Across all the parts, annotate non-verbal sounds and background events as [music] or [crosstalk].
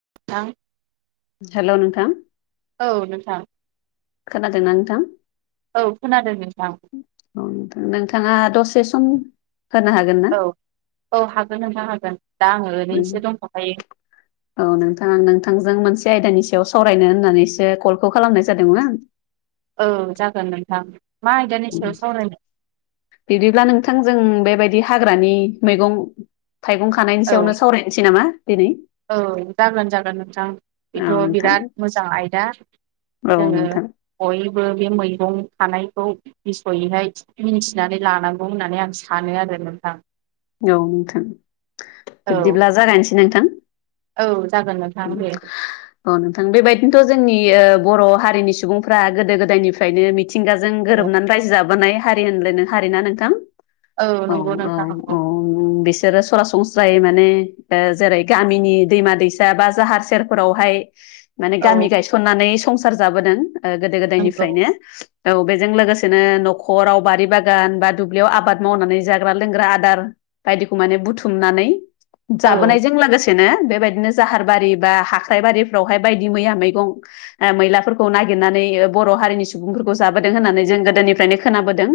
[unintelligible] हेल' नोंथां औ नोंथां खोनादोंना नोंथां? औ खोनादों नोंथां औ नोंथाङा दसे [unintelligible] ना औ औ हागोन होनोंथां हागोन दा आङो ओरैनोसो दंथ'खायो। औ नोंथां नोंथांजों मोनसे आयदानि सायाव सावरायनो होननानैसो कलखौ खालामनाय जादोंमोन। औ जागोन नोंथां। मा आयदानि सायाव सावरायनो? बिदिब्ला नोंथांजों बेबायदि हाग्रानि मैगं थाइगं खानायनि औ सायावनो सावरायनोसै नामा? दिनै औ जागोन जागोन नोंथां बेथ' औ नोंथां बिराद मोजां आयदा। औ जोंङो नोंथां बयबो बे मैगं खानायखौ बिसयैहाय मिथिनानै लानांगौ होननानै आं सानो आरो नोंथां। औ नोंथां औ बिबदिब्ला जागायनोसै नोंथां औ जागोन नोंथां दे औ नोंथां बेबायदिनोथ' जोंनि ओ बर' हारिनि सुबुंफ्रा गोदो गोदायनिफ्रायनो मिथिंगाजों औ गोरोबनानै रायजो जाबोनाय। हारिहोनदो हारिना नोंथां औ नंगौ नोंथां नंगौ [unintelligible] बिसोर ब्रा संस्रा जाय माने ओ जेरै गामिनि दैमा दैसा बा जाहार सेरफोरावहाय माने औ गामि गायसननानै संसार जाबोदों गोदो नंगौ गोदायनिफ्रायनो । औ बेजों लोगोसेनो न'खराव बारि बागान बा दुब्लियाव आबाद मावनानै जाग्रा लोंग्रा आदार बायदिखौ माने बुथुमनानै औ जाबोनायजों लोगोसेनो बेबायदिनो जाहार बारि बा हाक्राइबारिफ्रावहाय बायदि मैया मैगं ओ मैलाफोरखौ नागिरनानै' बर हारिनि सुबुंफोरखौ जाबोदों होननानै जों गोदोनिफ्रायनो खोनाबोदों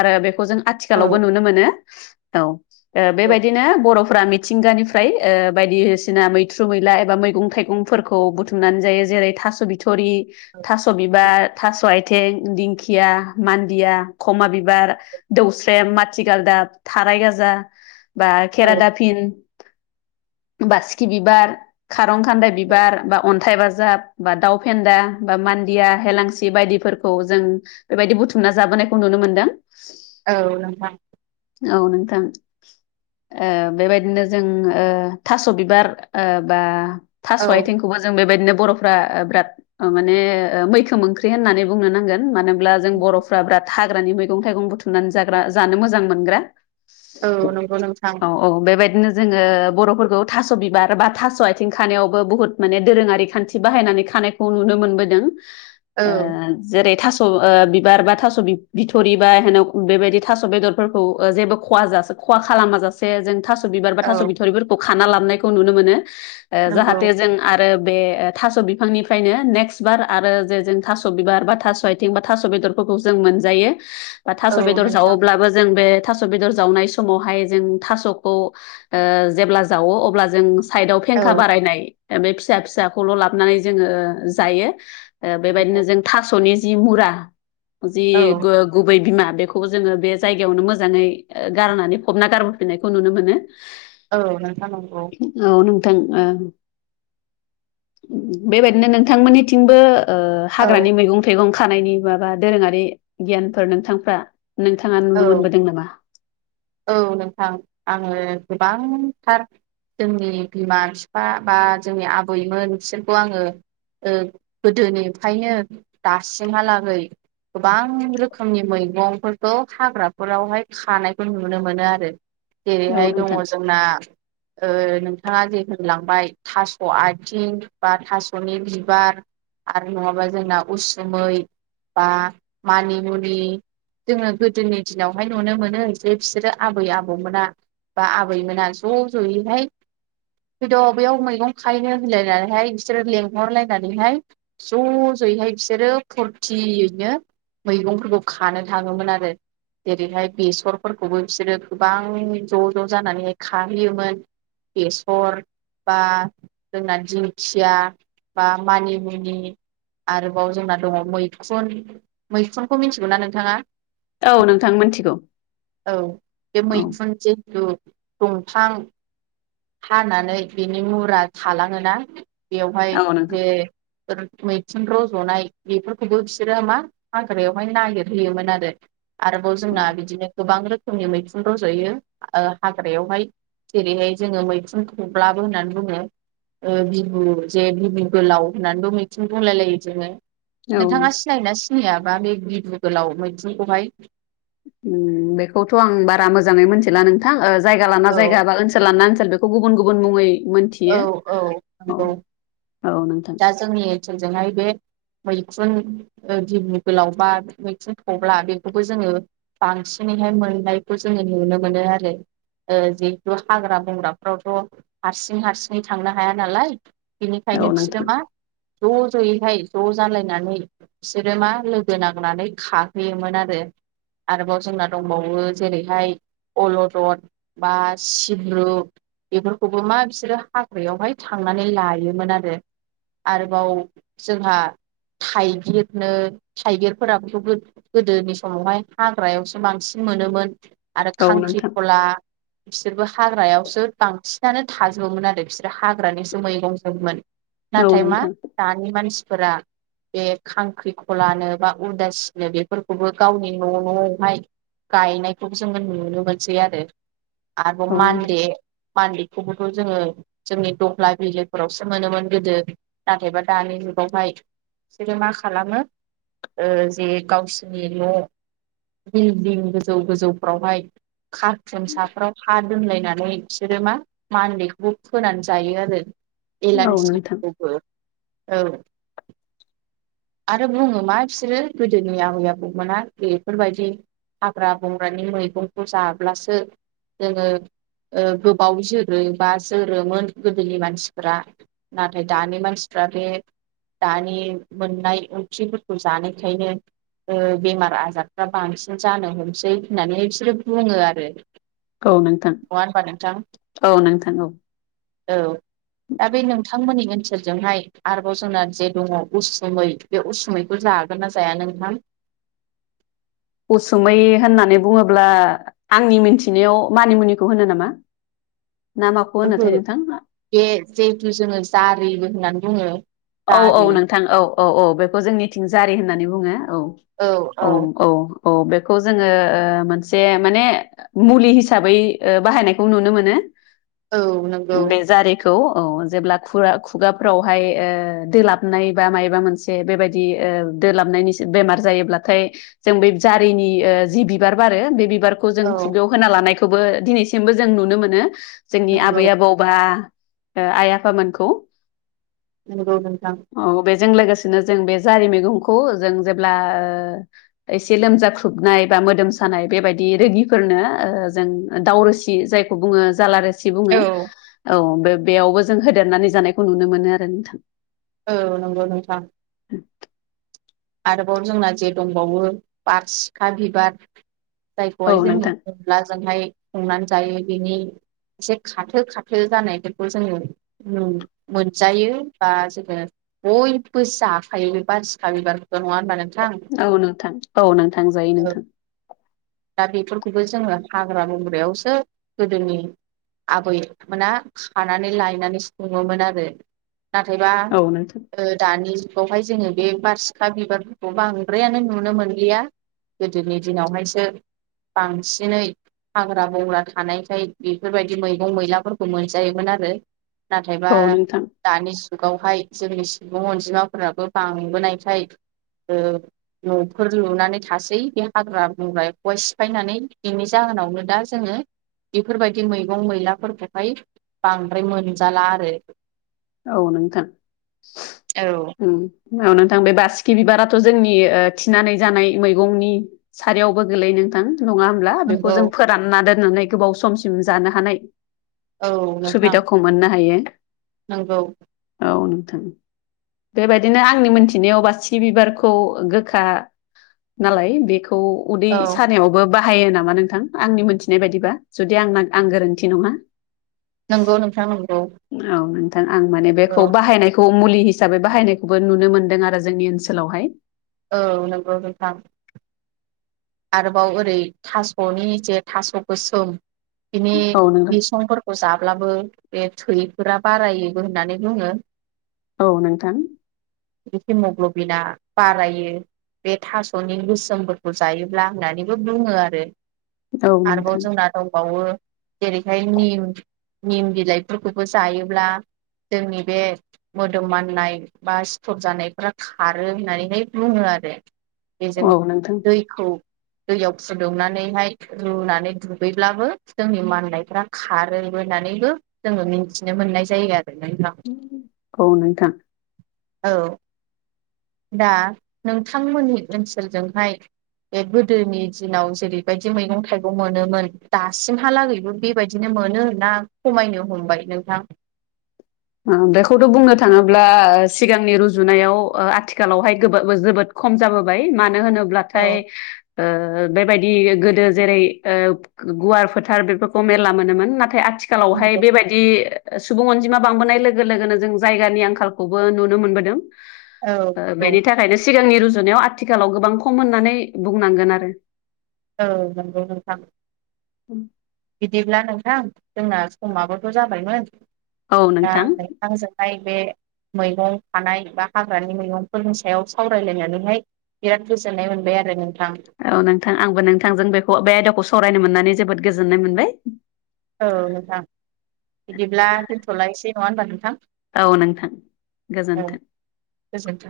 आरो बे खौ जों औ आथिखालावबो नुनोमोनो। औ ओ बेबादिनो बर फ्रा मिथिंगानिफ्राय ओ बायदिसिना मैगं मैद्रु मैला एबा मैगं थाइगंफोरखौ बुथुमनानै जायो जेरै थास' बिथ रि थास' बिबार थास'आइ थें दिंखिया मानदिया खमा बिबार दौस्रेम माथिगालदाब था [unintelligible] बा खेरा औ दाफिन बासिखि बि बार खारं खान्दाय बिबार बा अन्थाइ बाजाब बा दाउ फेन्दा बा मान्दिया सि बायदिफोरखौ जों बेबायदि बुथुमना जाबोनायखौ नुनो मोनदों। औ नोंथां। औ नोंथां ओ बेबायदिनो जों ओ थास' बिबार ओ बा थास' औ आथिंखौबो जों बेबायदिनो बर'फ्रा बिराद माने मैखोम ओंख्रि होननानै बुंनो नांगोन मानो जों बर'फ्रा बिराद हाग्रानि मैगं थाइगं बुथुमनानै जाग्रा जानो मोजां मोनग्रा औ नंगौ नोंथां। नो जोङो बर'फोरखौ थास' बिबार ओ बा थास' आथिं खानायावबो बुहुद माने दोरोङारि खान्थि बाहायनानै खानायखौ नुनो मोनबोदों। औ ओ जेरै थास' खौ ओ बिबार बा थास' बि-बिथ'रि बा हेनाव बेबायदि थास' बेदरफोरखौ ओ जेबो खहा जासो खहा खालामा जाासे जों थास ' बिबार बा औ थास' बिथ'रिफोरखौ खाना लाबनायखौ नुनो मोनो ओ नंगौ जाहाथे जों आरो बे थास' बिफांनिफ्रायनो नेक्स्ट बार आरो जे जों थास' बिबार बा थास' आथिं बा थास' बेदरखौ खौ जों मोनजायो बा औ थास' बेदर नोंथां जावोब्लाबो जों बे थास' बेदर जावनाय समावहाय जों थास'खौ ओ जेब्ला जावो अब्ला जों साइडआव औ फेंखा बारायनाय बे फिसा फिसाखौल' लाबनानै जोङो जायो। ओ नंगौ बेबायदिनो जों थास'नि जि मुरा जि औ गो-गुबै बिमा बेखौ जोङो बे जायगायावनो मोजाङै गारनानै फबना गारबोफिननायखौ नुनो मोनो। औ नोंथां नंगौ। औ नोंथां ओ बेबायदिनो नोंथांमोननिथिंबो ओ औ हाग्रानि मैगं थाइगं खानायनि माबा दोरोङारि गियानफोर नोंथांफ्रा नोंथाङा औ नुनो मोनबोदों नामा औ नोंथां। आङो गोबांथार जोंनि बिमा फिफा बा जोंनि आबैमोन बिसोरखौ आङो ओ गोदोनिफ्रायनो दासिमहालागै गोबां रोखोमनि मैगंफोरखौ हाग्राफोरावहाय खानायखौ नुनो मोनो आरो औ जेरैहाय दङ नोंथां जोंना ओ नों थाङा जे होनलांबाय थास' आथिं बा थास'नि बिबार आरो नङाबा जोंना उसुमै बा मानि मुनि जोङो गोदोनि दिनावहाय नुनो मोनो जे बिसोरो आबै आबौमोना बा आबैमोना ज' ज'यैहाय फैद' बेयाव मैगं खायनो होनलायनानैहाय बिसोरो लेंहरलायनानैहाय ज' ज जयैहाय बिसोरो फुरथियैनो मैगंफोरखौ खानो थाङोमोन आरो जेरैहाय बेसरफोरखौबो बिसोरो गोबां ज' ज' जानानैहाय खाहैयोमोन बेसर बा जोंना दिंखिया बा मानिमुनि आरोबाव जोंना दङ मैखुन मैखुनखौ मिथिगौना नोंथाङा? औ नोंथां मोनथिगौ औ बे औ मैखुन जेथु दंफां हानानै बिनि मुरा थलाङोना? बेयावहाय औ नोंथां जे मैथुन रज'नाय बेफोरखौबो बिसोरो मा हाग्रायावहाय नागिरहोयोमोन आरो आरोबाव औ जोंना बिदिनो गोबां रोखोमनि मैखुन रज'यो ओ हाग्रायावहाय जेरैहाय जोङो मैखुन थब्लाबो होननानै बुङो। ओ बिहु जे बिहु गोलाव होननानैबो मिथुन बुंलाय लायो जोङो औ नोंथाङा सिनायोना सिनाययाबा बे गिदु गोलाव मैथुनखौहाय? उम बेखौथ' आं बारा मोजाङै मिथिला नोंथां जायगा लाना औ जायगा बा ओनसोल लाना ओन सोल बेखौ गुबुन गुबुन मुङै औ मोनथियो औ औ नंगौ औ नोंथां दा जोंनि ओनसोलजोंहाय बे मैखुन ओ गिबु गोलाव बा, मैखुन थब्ला बेखौबो जोङो बांसिनै हाय मोननायखौ जोङो नुनो मोनो आरो। ओ जिहेथु हाग्रा बंग्राफ्रावथ' हारसि सिं हारसिङै थांनो हाया नालाय। बेनिखायनो औ बिसोरो नोंथां मा ज' ज'यैहाय ज' जालायनानै बिसोरो मा लोगो नांनानै खाहैयोमोन आरो। आरोबाव जोंना दंबावो। जेरै हाय अल'दद बा सिब्रु बेफोरखौबो मा बि बिसोरो हाग्रायावहाय थांनानै लायोमोन आरो। आरोबाव जोंहा थाइगिरनो थाइगिरफोराबोथ' गोद गोदोनि समावहाय हाग्रायावसो बांसिन मोनोमोन आरो औ खांख्रि नोंथां खला बिसोरबो हाग्रायावसो बांसिनानो थाज जोबोमोन आरो बिसोरो हाग्रानिसो मैगं जोबमोन औ नाथाय मा नोंथां दानि मानसिफोरा बे खांख्रि खलानो बा उदासिनो बेफोरखौबो गावनि न' न'आवहाय गायनायखौबो जोङो नुनो मोनसै आरो। आरोबाव औ नोंथां मान्दे मानदेखौबो खौ जोङो जोंनि दल्हा बिलोफोरावसो मोनोमोन गोदो। नाथायबा दानि जुगावहाय बिसोरो मा खालामो ओ जे गावसिनि‌ न' बिलदिं गोजौ गोजौफ्रावहाय कारटुन साफ्राव हा दोनलायनानै बिसोरो मा मानदेखौबो होनानै जायो आरो। औ नोंथां एलानसिखौबो औ। [inaudible] आरो बुङो मा बिसोरो गोदोनि आबै आबौमोना बेफोरबायदि हाग्रा बंग्रानि मैगंखौ जाब्लासो जोङो ओ गोबाव जोर रोबा जोरोमोन गोदोनि मानसिफ्रा नाथाय दानि मानसिफ्रा बे दानि मोननाय ओंख्रिफोरखौ जानायखायनो ओ बेमार आजारफ्रा बांसिन जानो हमसै होननानै बिसोरो बुङो आरो। औ नोंथां, नङा होनबा नोंथां औ नोंथां, औ। औ दा बे नोंथांमोननि ओन सोरजोंहाय आरोबाव जोंना जे दङ उसुमै बे उसुमैखौ जागोन ना जाया नोंथां? [inaudible] उसुमै होननानै बुङोब्ला आंनि मिथिनायाव मानिमुनिखौ होनो नामा? [inaudible] माखौ ओहो होनोथाय नोंथां बे जिहेथु जोङो जारिबो होननानै बुङो। औ औ जारि नोंथां औ औ औ बेखौ जोंनिथिं जारि होननानै बुङो। औ औ औ अ बेखौ जोङो ओ मोनसे माने मुलि हिसाबै ओ बाहायनायखौ नुनो मोनो औ नंगौ। बे जारिखौ औ जेब्ला खुरा खुगाफ्रावहाय ओ ओ दोलाबनाय बा मायबा मोनसे बेबायदि ओ दोलाबनायनि बेमार जायोब्लाथाय जों बे जारिनि ओ जि बिबार बारो बे बिबारखौ औ जों खुगायाव होना लानायखौबो दिनैसिमबो जों नुनो मोनो। जोंनि नंगौ आबै आबौबा ओ आय, आफामोनखौ। नंगौ नोंथां। जों लोगोसेनो जों बे जारि मैगं खौ जों जेब्ला ओ एसे लोमजा ख्रुबनाय बा मोदोम सानाय बेबायदि रोगिफोरनो ओ जों दावरोसि जायखौ बुङो जालारोस सि बुङो। औ औ बे बेयावबो जों होदेरनानै जानायखौ नुनो मोनो आरो नोंथां। औ नंगौ नोंथां। आरोबाव जोंना जे दंबावो बारसिखा बिबार जायखौहाय जों नोंथां अनलाजोंहाय संनानै जायो। बिनि एसे खाथो खाथो जानायफोरखौ जोङो मोनजायो। बा जोङो बयबो जाखायो बे बारसिखा बिबारखौथ' नङा होनबा नों औ नोंथां औ नोंथां जायो नोंथां। दा बेफोरखौबो जोङो हाग्रा बंग्रायावसो गोदोनि आबैमोना खानानै लायनानै सङोमोन आरो। नाथायबा औ नोंथां ओ दानि जुगावहाय जोङो बे बारसि सिखा बिबारफोरखौ बांद्रायानो नुनो मोनलिया गोदोनि दिनावहायसो बांसिनै हाग्रा बंग्रा थानायखाय बेफोरबायदि मैगं मैलाफोरखौ मोनजायोमोन आरो। नाथायबा औ नोंथां दानि जुगावहाय जोंनि सुबुं अनजिमाफोराबो बांबोनायखाय [inaudible] ओ न'फोर लुनानै थासै बे हाग्रा बंग्राखौहाय सिफायनानै बेनि जाहोनाव नो दा जोङो बेफोरबायदि मैगं मैलाफोरखौहाय बांद्राय मोनजाला आरो। औ नोंथां औ औ नोंथां बे बासि बि बिबाराथ' जोंनि ओ थिनानै जानाय मैगंनि सारियावबो गोलैयो नोंथां नङा होमब्ला बेखौ नंगौ जों फोरानना दोननानै गोबाव समसिम जानो हानाय औ नोंथां सुबिदाखौ मोननो हायो। नंगौ। औ नोंथां। बेबायदिनो आंनि मोनथिनायाव बासिखि बिबारखौ गोखा नालाय बेखौ उदै औ सानायावबो बा बाहायो नामा नोंथां आंनि मोनथिनाय बायदिबा जुदि आंना आं गोरोन्थि नङा? नंगौ नोंथां नंगौ। औ नोंथां आं माने बेखौ औ बाहायनायखौ मुलि हिसाबै बाहायनायखौबो नुनो मोनदों आरो जोंनि ओनसोलावहाय। औ नंगौ नोंथां। आरोबाव ओरै थास'नि जे थास' गोसोम बिनि औ नोंथां बिसंफोरखौ जाब्लाबो बे थैफोरा बारायोबो होननानै बुङो। औ नोंथां। हिमग्ल'बिना बारायो बे थास'नि गोसोमफोरखौ जायो होनब्ला होननानैबो बुङो आरो औ आरोबाव नोंथां जोंना दंबावो जेरैहाय निम निम बिलाइफोरखौबो जायोब्ला जोंनि बे मोदोम माननाय बा सिथर जानायफोरा खारो होननानैहाय बुङो आ आरो बेजों औ नोंथां दैखौ दैयाव फुदुंनानैहाय रुनानै दुगैब्लाबो जोंनि माननायफ्रा खारो होननानैबो जोङो मिथिनो मोननाय जायो आरो। नोंथां औ नोंथां। औ। दा नोंथांमोननि ओनसोलजोंहाय बे गोदोनि दिनाव जेरैबायदि मैगं थाइगं मोनोमोन दासिमहालागैबो बेबायदिनो मोनो ना खमायनो हमबाय नोंथां? [inaudible] ओ बेखौथ' बुंनो थाङोब्ला ओ सिगांनि रुजुनायाव आथिखालावहाय गोबो जोबोद खम जाबोबाय मानो औ होनोब्लाथाय ओ बेबायदि गोदो जेरै ओ गुवार फोथार बेफोरखौ मेरला मोनोमोन नाथाय आथिखालावहाय नंगौ। बेबायदि सुबुं अनजिमा बांबोनाय लोगो लोगोनो जों जायगानि आंखालखौबो नुनो मोनबोदों औ औ बेनि थाखायनो सिगांनि रुजुनायाव आथिखालाव गोबां खम होननानै बुंनांगोन आरो। औ नंगौ नोंथां। उम। बिदिब्ला नोंथां जोंना समाबोथ' जाबायमोन औ दा नोंथां आंजों बे मैगं थानाय बा हाग्रानि मैगंफोरनि सायाव सावरायलायनानैहाय बिराद गोजोननाय मोनबाय आरो औ नोंथां आंबो नोंथांजों बेखौ बे आयदाखौ सावरायनो मोननानै जोबोद गोजोननाय मोनबाय। औ नोंथां नंङा होनबा नोंथां। औ नोंथां औ गोजोन्थों। गोजोन्थों।